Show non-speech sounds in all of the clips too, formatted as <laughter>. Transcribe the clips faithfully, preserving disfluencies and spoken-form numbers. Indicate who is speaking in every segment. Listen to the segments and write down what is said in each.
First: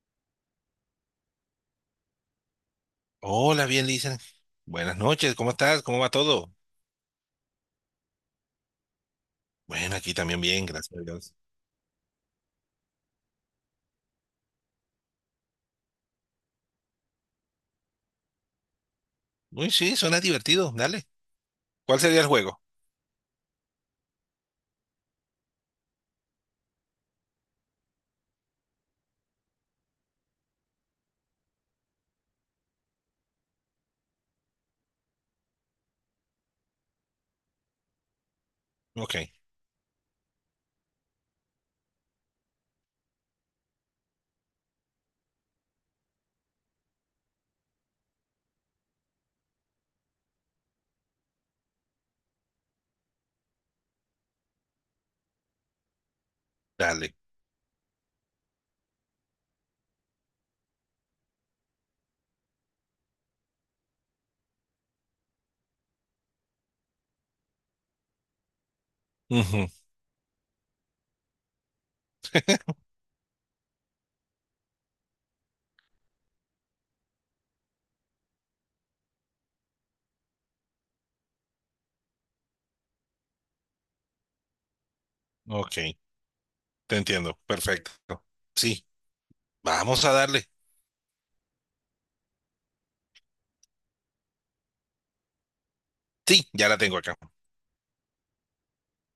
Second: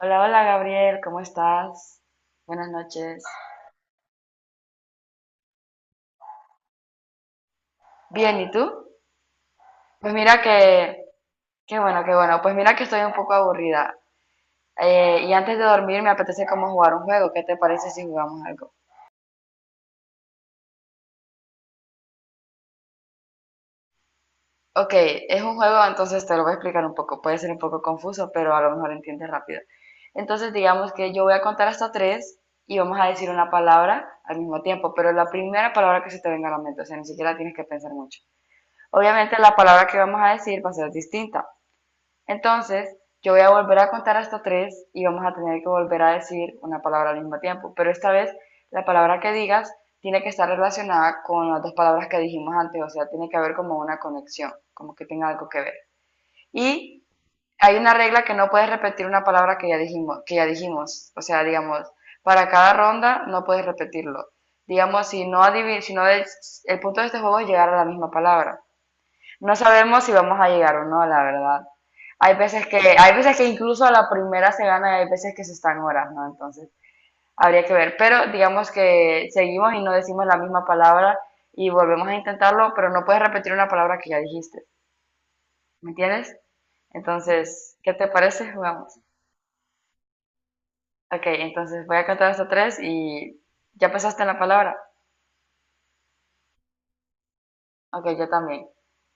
Speaker 1: Hola, hola Gabriel, ¿cómo estás? Buenas noches.
Speaker 2: Hola, bien, dicen. Buenas noches, ¿cómo estás? ¿Cómo va todo?
Speaker 1: Bien, ¿y tú?
Speaker 2: Bueno,
Speaker 1: Pues
Speaker 2: aquí también
Speaker 1: mira
Speaker 2: bien, gracias
Speaker 1: que,
Speaker 2: a Dios.
Speaker 1: qué bueno, qué bueno. Pues mira que estoy un poco aburrida. Eh, y antes de dormir me apetece como jugar un juego. ¿Qué te parece si jugamos algo?
Speaker 2: Uy, sí, suena divertido, dale. ¿Cuál sería el juego?
Speaker 1: Ok, es un juego, entonces te lo voy a explicar un poco. Puede ser un poco confuso, pero a lo mejor entiendes rápido. Entonces digamos que yo voy a contar hasta tres y vamos a decir una palabra al mismo tiempo, pero la primera palabra que se te venga a la mente, o sea, ni siquiera tienes que pensar mucho.
Speaker 2: Ok,
Speaker 1: Obviamente la palabra que vamos a decir va a ser distinta. Entonces, yo voy a volver a contar hasta tres y vamos a tener que volver a decir una palabra al mismo tiempo. Pero esta vez, la palabra que digas tiene que estar relacionada con las dos palabras que dijimos antes, o sea, tiene que haber como una conexión, como que tenga algo que ver. Y
Speaker 2: dale.
Speaker 1: hay una regla que no puedes repetir una palabra que ya dijimos, que ya dijimos, o sea, digamos, para cada ronda no puedes repetirlo. Digamos, si no adiv- si no es- el punto de este juego es llegar a la misma palabra. No
Speaker 2: Ujú,
Speaker 1: sabemos si vamos a llegar o no, la verdad. Hay veces que, hay veces que incluso a la primera se gana y hay veces que se están horas, ¿no? Entonces, habría que ver. Pero digamos que seguimos y no decimos la misma palabra y volvemos a intentarlo, pero no puedes repetir una palabra que ya dijiste.
Speaker 2: ok,
Speaker 1: ¿Me entiendes?
Speaker 2: te entiendo,
Speaker 1: Entonces, ¿qué
Speaker 2: perfecto.
Speaker 1: te parece?
Speaker 2: Sí,
Speaker 1: Jugamos.
Speaker 2: vamos a darle.
Speaker 1: Ok, entonces voy a contar hasta tres y ya pensaste en la palabra.
Speaker 2: Sí, ya la tengo acá.
Speaker 1: Ok, yo también.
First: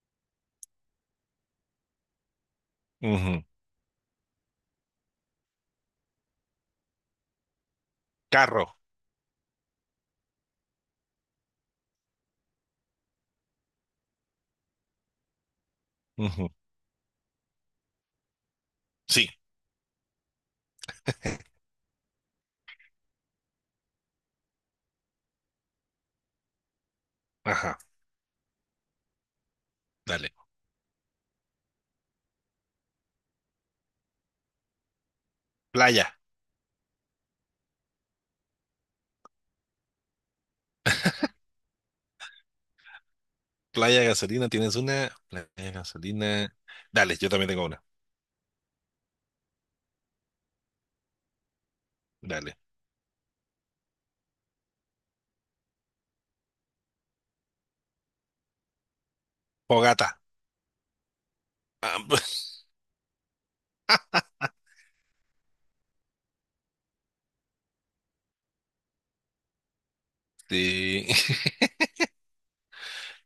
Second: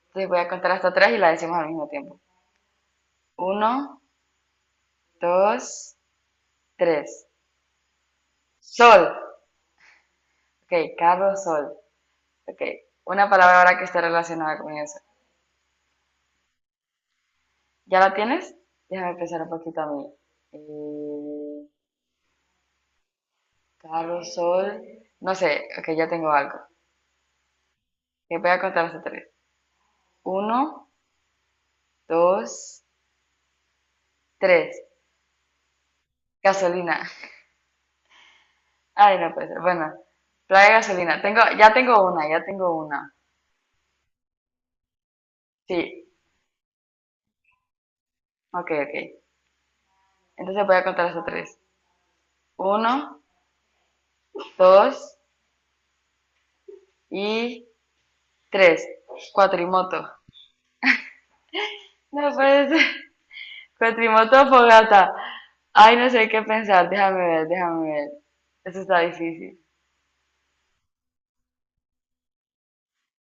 Speaker 1: Entonces voy a contar hasta tres y la decimos al mismo tiempo.
Speaker 2: Ujú,
Speaker 1: Uno, dos, tres.
Speaker 2: carro.
Speaker 1: Sol. Ok, carro, sol. Ok, una palabra ahora que esté relacionada con eso.
Speaker 2: Ujú,
Speaker 1: ¿Ya la tienes? Déjame
Speaker 2: sí,
Speaker 1: pensar un poquito a mí. Eh, carro, sol. No sé, ok, ya tengo algo.
Speaker 2: ajá,
Speaker 1: Que voy a contar hasta tres.
Speaker 2: dale.
Speaker 1: Uno, dos, tres.
Speaker 2: Playa,
Speaker 1: Gasolina. Ay, no puede ser. Bueno, playa de gasolina. Tengo, ya tengo una, ya tengo una.
Speaker 2: playa de gasolina, ¿tienes una? Playa de
Speaker 1: Sí,
Speaker 2: gasolina. Dale, yo también tengo una.
Speaker 1: ok, ok. Entonces voy a contar hasta tres.
Speaker 2: Dale.
Speaker 1: Uno, dos y tres. Cuatrimoto.
Speaker 2: Fogata. Ah,
Speaker 1: No
Speaker 2: <laughs>
Speaker 1: puede ser. Cuatrimoto o fogata. Ay, no sé qué pensar. Déjame ver, déjame ver. Eso está difícil.
Speaker 2: sí.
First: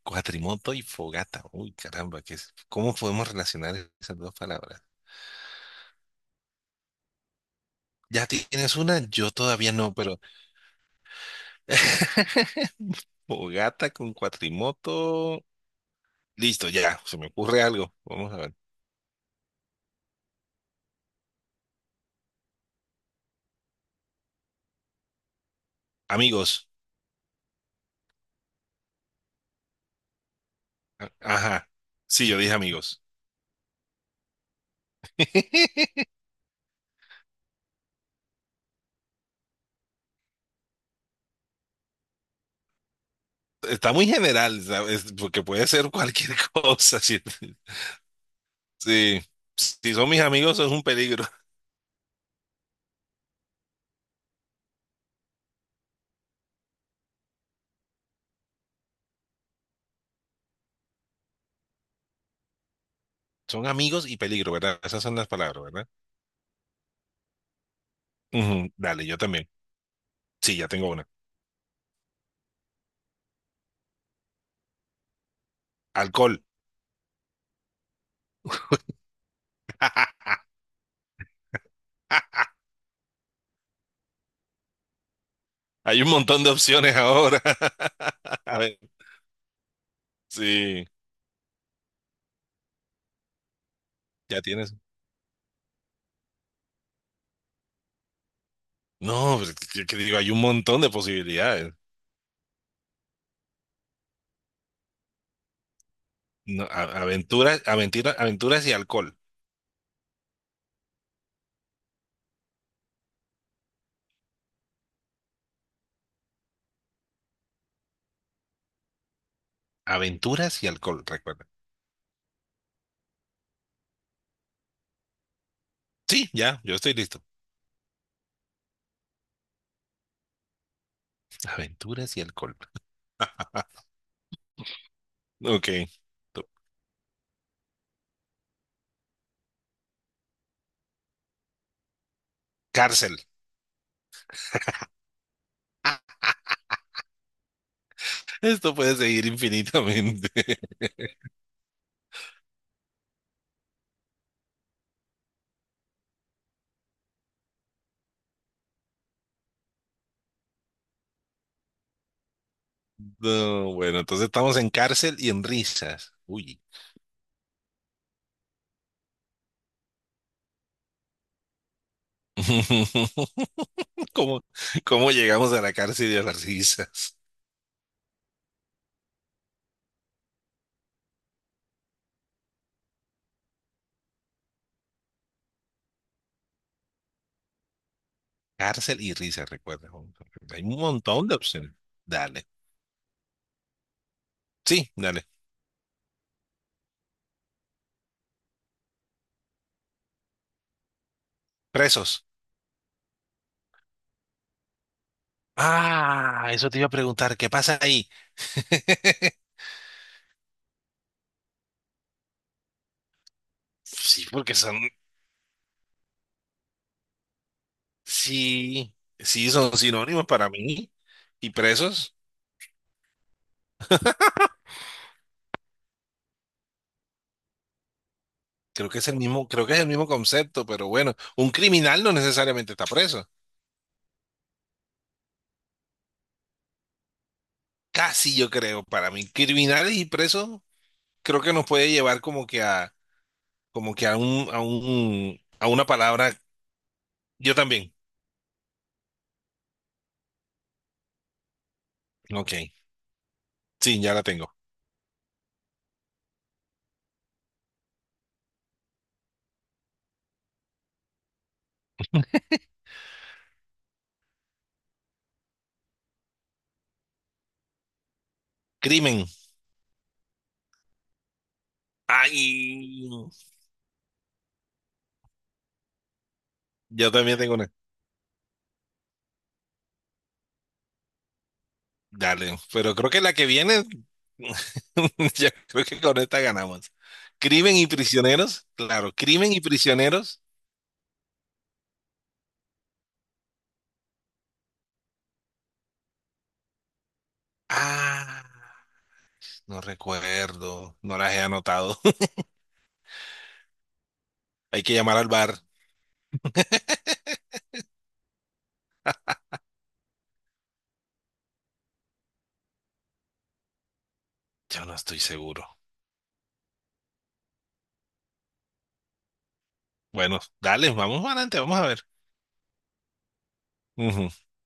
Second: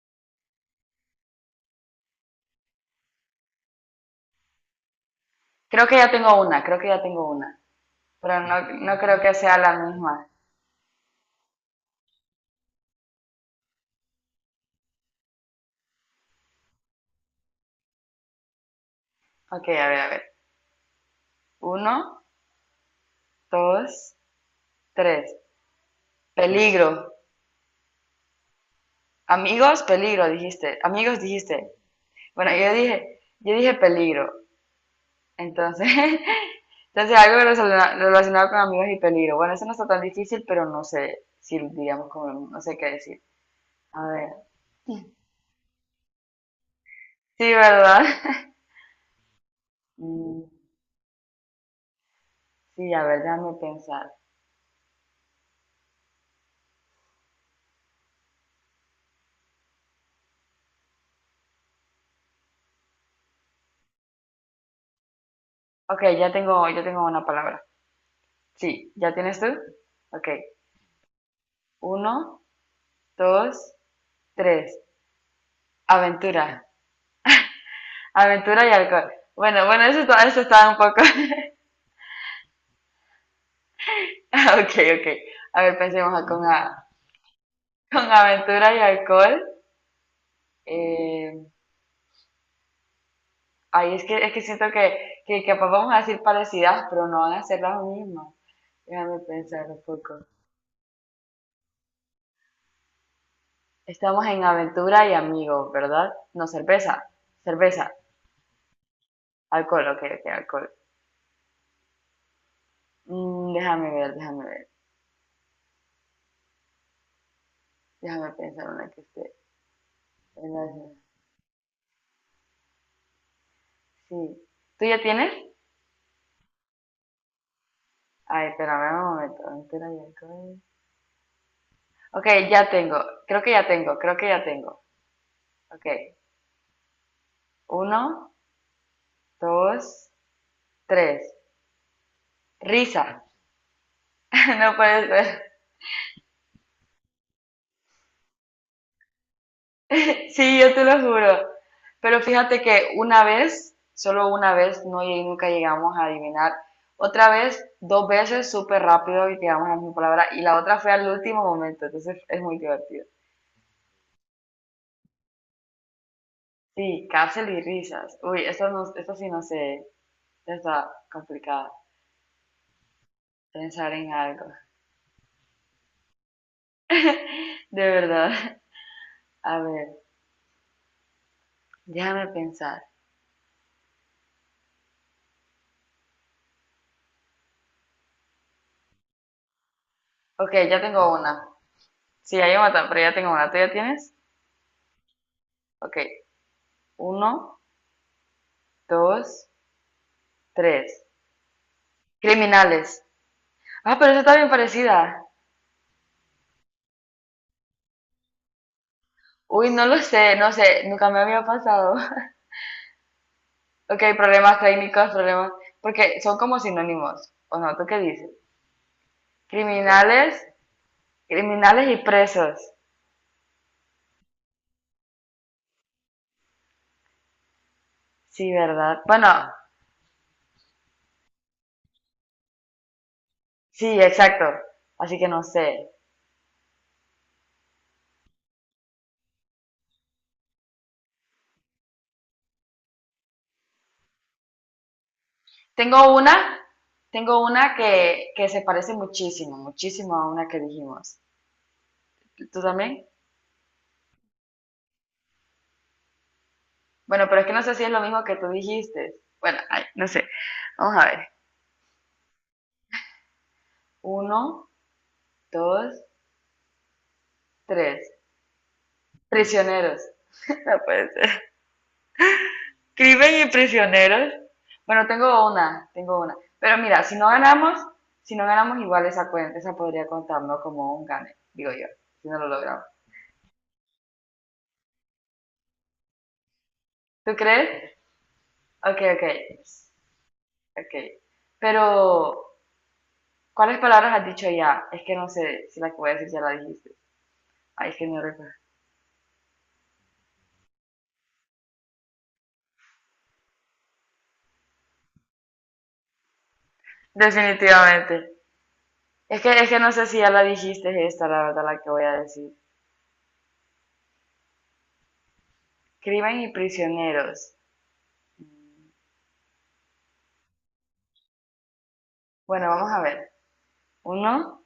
Speaker 2: Cuatrimoto y fogata. Uy, caramba, ¿qué es? ¿Cómo podemos relacionar esas dos palabras?
Speaker 1: Creo que ya tengo una, creo que ya tengo una.
Speaker 2: Ya
Speaker 1: Pero no,
Speaker 2: tienes
Speaker 1: no
Speaker 2: una,
Speaker 1: creo
Speaker 2: yo
Speaker 1: que sea
Speaker 2: todavía
Speaker 1: la
Speaker 2: no, pero
Speaker 1: misma.
Speaker 2: <laughs> fogata con cuatrimoto. Listo, ya, se me ocurre algo. Vamos a ver.
Speaker 1: Ok, a ver, a ver. Uno, dos, tres.
Speaker 2: Amigos.
Speaker 1: Peligro. Amigos, peligro, dijiste.
Speaker 2: A-
Speaker 1: Amigos,
Speaker 2: Ajá.
Speaker 1: dijiste.
Speaker 2: Sí, yo
Speaker 1: Bueno,
Speaker 2: dije
Speaker 1: yo
Speaker 2: amigos.
Speaker 1: dije, yo dije peligro. Entonces,
Speaker 2: <laughs>
Speaker 1: <laughs> entonces algo relacionado con amigos y peligro. Bueno, eso no está tan difícil, pero no sé si digamos como, no sé qué decir.
Speaker 2: Está muy
Speaker 1: A ver.
Speaker 2: general, ¿sabes? Porque puede ser cualquier <laughs> cosa. Sí,
Speaker 1: Sí, ¿verdad? <laughs>
Speaker 2: sí. Si son mis
Speaker 1: Mm,
Speaker 2: amigos, es un peligro.
Speaker 1: sí, a ver, déjame pensar.
Speaker 2: Son amigos y peligro, ¿verdad? Esas son las palabras, ¿verdad?
Speaker 1: Ok, ya tengo, ya tengo una palabra.
Speaker 2: Ujú,
Speaker 1: Sí,
Speaker 2: dale,
Speaker 1: ¿ya
Speaker 2: yo
Speaker 1: tienes tú?
Speaker 2: también.
Speaker 1: Ok,
Speaker 2: Sí, ya tengo una.
Speaker 1: uno, dos, tres.
Speaker 2: Alcohol.
Speaker 1: Aventura. Aventura y alcohol. Bueno, bueno, eso, está-
Speaker 2: <laughs>
Speaker 1: eso está un poco... <laughs> Ah, ok, ok. A ver,
Speaker 2: Hay un
Speaker 1: pensemos
Speaker 2: montón
Speaker 1: con,
Speaker 2: de
Speaker 1: a-
Speaker 2: opciones ahora.
Speaker 1: con
Speaker 2: <laughs> A
Speaker 1: aventura y
Speaker 2: ver,
Speaker 1: alcohol.
Speaker 2: sí,
Speaker 1: Eh, ay, es que, es que
Speaker 2: ya
Speaker 1: siento
Speaker 2: tienes.
Speaker 1: que, que capaz vamos a decir parecidas, pero no van a ser las mismas. Déjame
Speaker 2: No, pues,
Speaker 1: pensar un
Speaker 2: que que
Speaker 1: poco.
Speaker 2: digo, hay un montón de posibilidades.
Speaker 1: Estamos en aventura y amigos, ¿verdad? No,
Speaker 2: No, a-
Speaker 1: cerveza.
Speaker 2: aventuras,
Speaker 1: Cerveza.
Speaker 2: aventura- aventuras y alcohol.
Speaker 1: Alcohol, ok, ok, alcohol. Mm, déjame ver, déjame ver. Déjame pensar una que esté en
Speaker 2: Aventuras
Speaker 1: la
Speaker 2: y
Speaker 1: ciudad.
Speaker 2: alcohol, recuerda.
Speaker 1: Sí. ¿Tú ya tienes?
Speaker 2: Sí, ya, yo estoy listo.
Speaker 1: Ay, espérame un momento. Entera y alcohol.
Speaker 2: Aventuras y
Speaker 1: Ok,
Speaker 2: alcohol.
Speaker 1: ya tengo.
Speaker 2: <laughs>
Speaker 1: Creo que ya tengo, creo que ya tengo.
Speaker 2: Ok,
Speaker 1: Ok.
Speaker 2: tú-
Speaker 1: Uno, dos, tres. Risa.
Speaker 2: Cárcel.
Speaker 1: <laughs> No puede ser.
Speaker 2: Esto puede seguir infinitamente.
Speaker 1: Sí, yo
Speaker 2: <laughs>
Speaker 1: te lo juro. Pero fíjate que una vez, solo una vez, no llegué- nunca llegamos a adivinar. Otra vez, dos veces, súper rápido y llegamos a la misma palabra. Y la otra fue al último momento, entonces es muy divertido.
Speaker 2: No, bueno, entonces estamos en cárcel y en risas. Uy.
Speaker 1: Sí, cárcel y risas. Uy, esto, no, esto sí no sé, está complicado.
Speaker 2: <laughs>
Speaker 1: Pensar en
Speaker 2: ¿Cómo,
Speaker 1: algo.
Speaker 2: cómo llegamos a la cárcel y a las risas?
Speaker 1: De verdad. <laughs> A ver, déjame pensar.
Speaker 2: Cárcel y risa, recuerda.
Speaker 1: Ok,
Speaker 2: Hay un
Speaker 1: ya tengo
Speaker 2: montón de
Speaker 1: una.
Speaker 2: opciones.
Speaker 1: Sí,
Speaker 2: Dale.
Speaker 1: hay una, ta- pero ya tengo una. ¿Tú ya tienes?
Speaker 2: Sí, dale.
Speaker 1: Ok, uno, dos, tres.
Speaker 2: Presos.
Speaker 1: Criminales. Ah, pero esa está bien parecida.
Speaker 2: Ah, eso te iba a preguntar. ¿Qué pasa ahí? <laughs>
Speaker 1: Uy, no lo sé, no sé, nunca me había pasado. <laughs> Ok,
Speaker 2: Sí, porque
Speaker 1: problemas
Speaker 2: son,
Speaker 1: técnicos, problemas, porque son como sinónimos, ¿o no? ¿Tú qué dices?
Speaker 2: sí, sí, son sinónimos
Speaker 1: Criminales,
Speaker 2: para mí. Y
Speaker 1: criminales y
Speaker 2: presos,
Speaker 1: presos. Sí,
Speaker 2: creo que
Speaker 1: ¿verdad?
Speaker 2: es el
Speaker 1: Bueno,
Speaker 2: mismo, creo que es el mismo concepto, pero bueno, un criminal no necesariamente está preso.
Speaker 1: sí, exacto. Así que no sé.
Speaker 2: Casi yo creo, para mí, criminales y presos, creo que nos puede llevar como que a, como que a un, a un, a una
Speaker 1: Tengo una,
Speaker 2: palabra.
Speaker 1: tengo
Speaker 2: Yo
Speaker 1: una
Speaker 2: también.
Speaker 1: que, que se parece muchísimo, muchísimo a una que dijimos.
Speaker 2: Ok,
Speaker 1: ¿Tú también?
Speaker 2: sí, ya la tengo.
Speaker 1: Bueno, pero es que no sé si es lo mismo que tú dijiste. Bueno, ay, no sé. Vamos a ver. Uno, dos, tres.
Speaker 2: Crimen.
Speaker 1: Prisioneros. <laughs> No puede ser.
Speaker 2: Ay,
Speaker 1: Crimen y prisioneros. Bueno, tengo una, tengo una. Pero mira,
Speaker 2: yo
Speaker 1: si no
Speaker 2: también tengo una.
Speaker 1: ganamos, si no ganamos igual esa cuenta, esa podría contarnos como un gane, digo yo, si no lo
Speaker 2: Dale,
Speaker 1: logramos.
Speaker 2: pero creo que la que viene, <laughs> yo creo que con esta ganamos.
Speaker 1: ¿Tú
Speaker 2: Crimen y
Speaker 1: crees?
Speaker 2: prisioneros,
Speaker 1: Ok,
Speaker 2: claro,
Speaker 1: ok.
Speaker 2: crimen y prisioneros.
Speaker 1: Ok. Pero, ¿cuáles palabras has dicho ya? Es que no sé si la que voy a decir ya la dijiste. Ay, es que no
Speaker 2: Ah,
Speaker 1: recuerdo.
Speaker 2: no recuerdo, no las he anotado. <laughs> Hay que llamar al bar.
Speaker 1: Definitivamente. Es que, es que no sé si ya la dijiste esta, la verdad, la que voy a decir.
Speaker 2: Yo no estoy seguro.
Speaker 1: Crimen y prisioneros.
Speaker 2: Bueno, dale, vamos adelante, vamos a ver.
Speaker 1: Bueno, vamos a ver.
Speaker 2: Ujú.
Speaker 1: Uno,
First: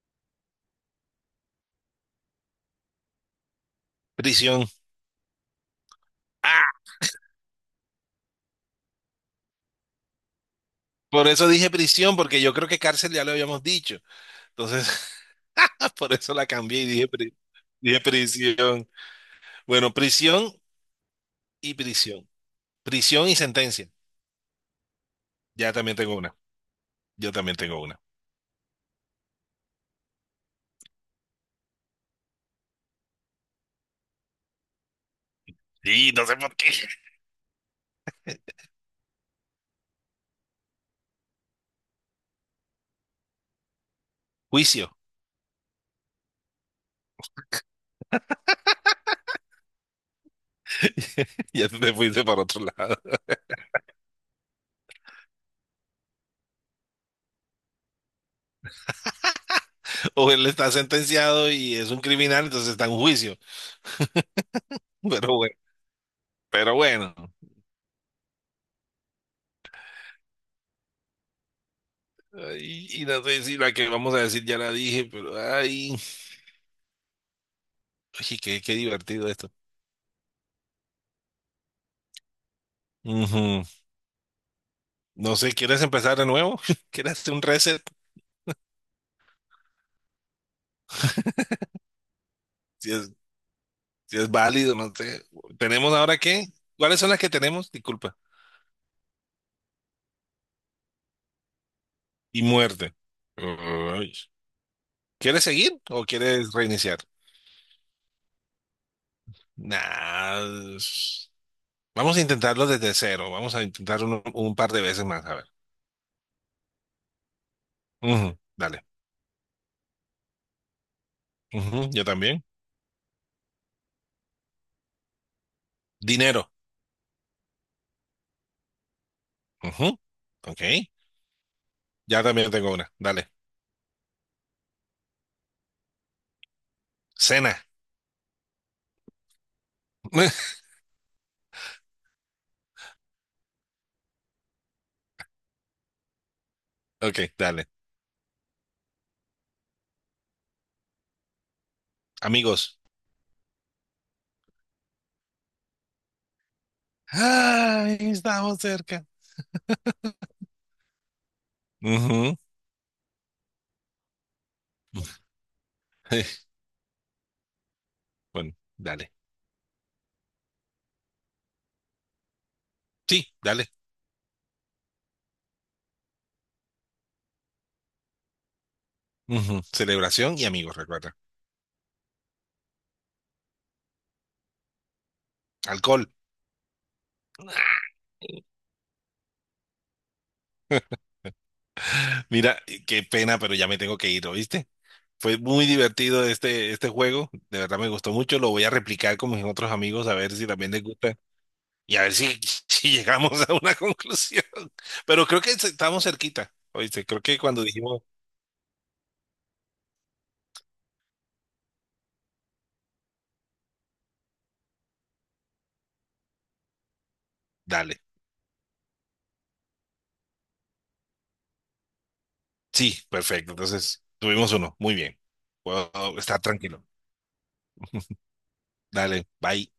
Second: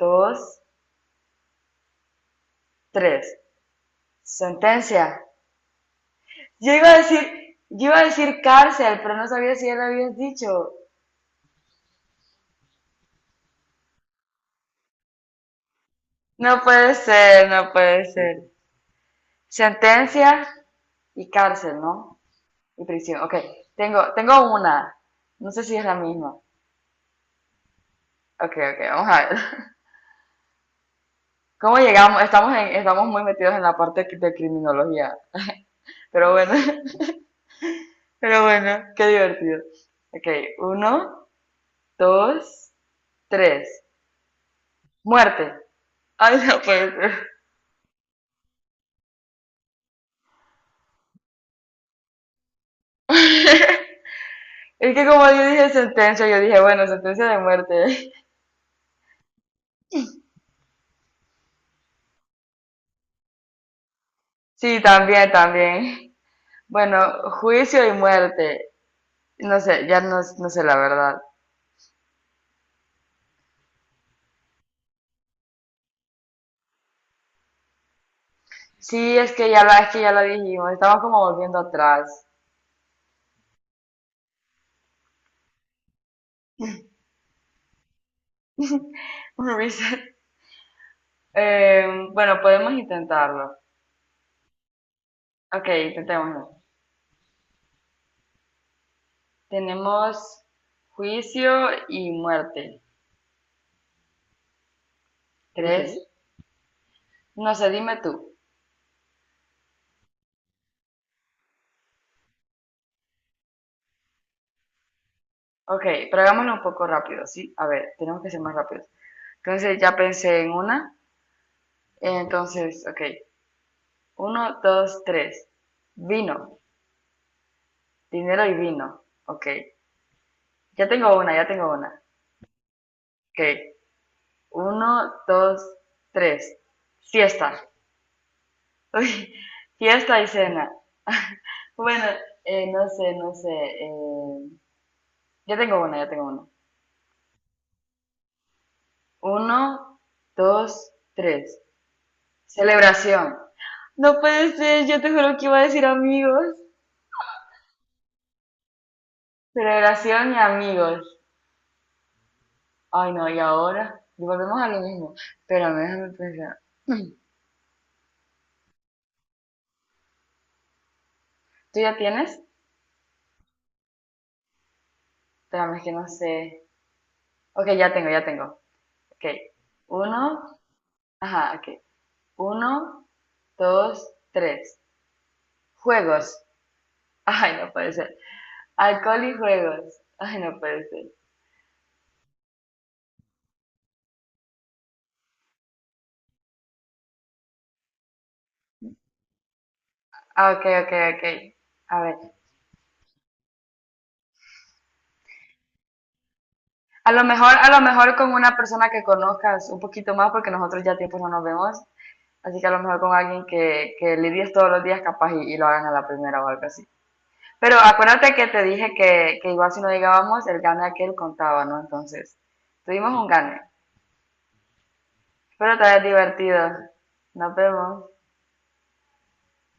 Speaker 1: dos, tres.
Speaker 2: Prisión.
Speaker 1: Sentencia. Yo
Speaker 2: Ah,
Speaker 1: iba a decir, yo iba a decir cárcel, pero no sabía si ya lo habías dicho.
Speaker 2: por eso dije prisión, porque yo creo que cárcel ya lo habíamos dicho. Entonces, <laughs> por eso la
Speaker 1: No
Speaker 2: cambié y
Speaker 1: puede
Speaker 2: dije, pri-
Speaker 1: ser, no
Speaker 2: dije
Speaker 1: puede ser.
Speaker 2: prisión. Bueno,
Speaker 1: Sentencia
Speaker 2: prisión
Speaker 1: y
Speaker 2: y
Speaker 1: cárcel, ¿no?
Speaker 2: prisión.
Speaker 1: Y prisión.
Speaker 2: Prisión
Speaker 1: Ok,
Speaker 2: y sentencia.
Speaker 1: tengo, tengo una. No sé
Speaker 2: Ya
Speaker 1: si es la
Speaker 2: también tengo una.
Speaker 1: misma.
Speaker 2: Yo también tengo una.
Speaker 1: Ok, ok, vamos a ver. <laughs> ¿Cómo llegamos? Estamos, en, estamos muy metidos en la parte de criminología.
Speaker 2: Y no
Speaker 1: Pero
Speaker 2: sé
Speaker 1: bueno,
Speaker 2: por qué.
Speaker 1: <laughs> pero bueno, qué divertido. Ok, uno, dos, tres.
Speaker 2: Juicio.
Speaker 1: Muerte. Ay, no puede ser.
Speaker 2: <laughs> Ya tú te fuiste para otro lado.
Speaker 1: Es que como yo dije sentencia, yo dije, bueno, sentencia de muerte. <laughs>
Speaker 2: O él está sentenciado y es un criminal, entonces está en juicio.
Speaker 1: Sí, también,
Speaker 2: Pero bueno,
Speaker 1: también.
Speaker 2: pero bueno.
Speaker 1: Bueno, juicio y muerte. No sé, ya no, no sé la verdad.
Speaker 2: Ay, Y, no sé si la que vamos a decir ya la dije, pero ay, ay, qué, qué
Speaker 1: Sí,
Speaker 2: divertido
Speaker 1: es que
Speaker 2: esto.
Speaker 1: ya la, es que ya la dijimos, estamos como volviendo atrás.
Speaker 2: Ujú. No sé, ¿quieres empezar de nuevo? <laughs> ¿Quieres hacer un reset?
Speaker 1: Un reset. <laughs> Eh, bueno, podemos
Speaker 2: Si es,
Speaker 1: intentarlo.
Speaker 2: si es válido, no sé.
Speaker 1: Ok,
Speaker 2: ¿Tenemos ahora qué?
Speaker 1: intentémoslo.
Speaker 2: ¿Cuáles son las que tenemos? Disculpa.
Speaker 1: Tenemos juicio y
Speaker 2: Y
Speaker 1: muerte.
Speaker 2: muerte. Ay. ¿Quieres seguir
Speaker 1: Tres.
Speaker 2: o
Speaker 1: Okay.
Speaker 2: quieres reiniciar?
Speaker 1: No sé, dime tú.
Speaker 2: Nah, es- Vamos a intentarlo desde cero. Vamos a intentar un, un par de veces más. A ver.
Speaker 1: Ok, pero hagámoslo un poco rápido, ¿sí? A ver, tenemos que
Speaker 2: Ujú,
Speaker 1: ser más
Speaker 2: dale.
Speaker 1: rápidos. Entonces ya pensé en una.
Speaker 2: Ujú, yo también.
Speaker 1: Entonces, ok. Uno, dos, tres. Vino,
Speaker 2: Dinero.
Speaker 1: dinero y vino. Ok.
Speaker 2: Ujú, ok.
Speaker 1: Ya tengo una, ya tengo una.
Speaker 2: Ya también tengo una. Dale.
Speaker 1: Ok. Uno, dos, tres. Fiesta.
Speaker 2: Cena.
Speaker 1: <laughs> Uy, fiesta y
Speaker 2: <laughs>
Speaker 1: cena. Bueno, eh, no sé, no sé. eh, ya tengo una, ya tengo una.
Speaker 2: Ok, dale.
Speaker 1: Uno, dos, tres.
Speaker 2: Amigos.
Speaker 1: Celebración. No puede ser, yo te juro que iba a decir amigos.
Speaker 2: Ay, estamos cerca.
Speaker 1: Celebración y amigos.
Speaker 2: Ujú.
Speaker 1: Ay, no, y ahora volvemos a lo mismo. Espérame, déjame
Speaker 2: <laughs>
Speaker 1: pensar.
Speaker 2: Bueno, dale.
Speaker 1: ¿Tú ya tienes?
Speaker 2: Sí, dale.
Speaker 1: Espérame, es que no sé. Ok, ya tengo, ya tengo. Ok.
Speaker 2: Ujú, celebración
Speaker 1: Uno,
Speaker 2: y amigos, recuerda.
Speaker 1: ajá, ok. Uno, dos, tres.
Speaker 2: Alcohol.
Speaker 1: Juegos. Ay, no
Speaker 2: <laughs>
Speaker 1: puede ser. Alcohol y juegos. Ay, no puede ser.
Speaker 2: Mira, eh, qué pena, pero ya me tengo que ir, ¿oíste? Fue muy divertido este, este juego, de verdad me gustó mucho, lo voy a replicar con mis otros amigos a ver si
Speaker 1: Ah, ok,
Speaker 2: también les
Speaker 1: ok,
Speaker 2: gusta
Speaker 1: ok.
Speaker 2: y
Speaker 1: A
Speaker 2: a ver
Speaker 1: ver.
Speaker 2: si, <laughs> si llegamos a una <laughs> conclusión. Pero creo que estamos cerquita, ¿oíste?
Speaker 1: A
Speaker 2: Creo
Speaker 1: lo
Speaker 2: que
Speaker 1: mejor,
Speaker 2: cuando
Speaker 1: a lo
Speaker 2: dijimos,
Speaker 1: mejor con una persona que conozcas un poquito más, porque nosotros ya tiempo no nos vemos. Así que a lo mejor con alguien que, que lidies todos los días capaz y, y lo hagan a la primera o algo así. Pero
Speaker 2: dale,
Speaker 1: acuérdate que te dije que, que igual si no llegábamos, el gane aquel contaba, ¿no? Entonces,
Speaker 2: sí,
Speaker 1: tuvimos un
Speaker 2: perfecto,
Speaker 1: gane.
Speaker 2: entonces tuvimos uno, muy bien,
Speaker 1: Espero te
Speaker 2: puedo
Speaker 1: hayas
Speaker 2: estar
Speaker 1: divertido.
Speaker 2: tranquilo,
Speaker 1: Nos vemos.
Speaker 2: dale, bye.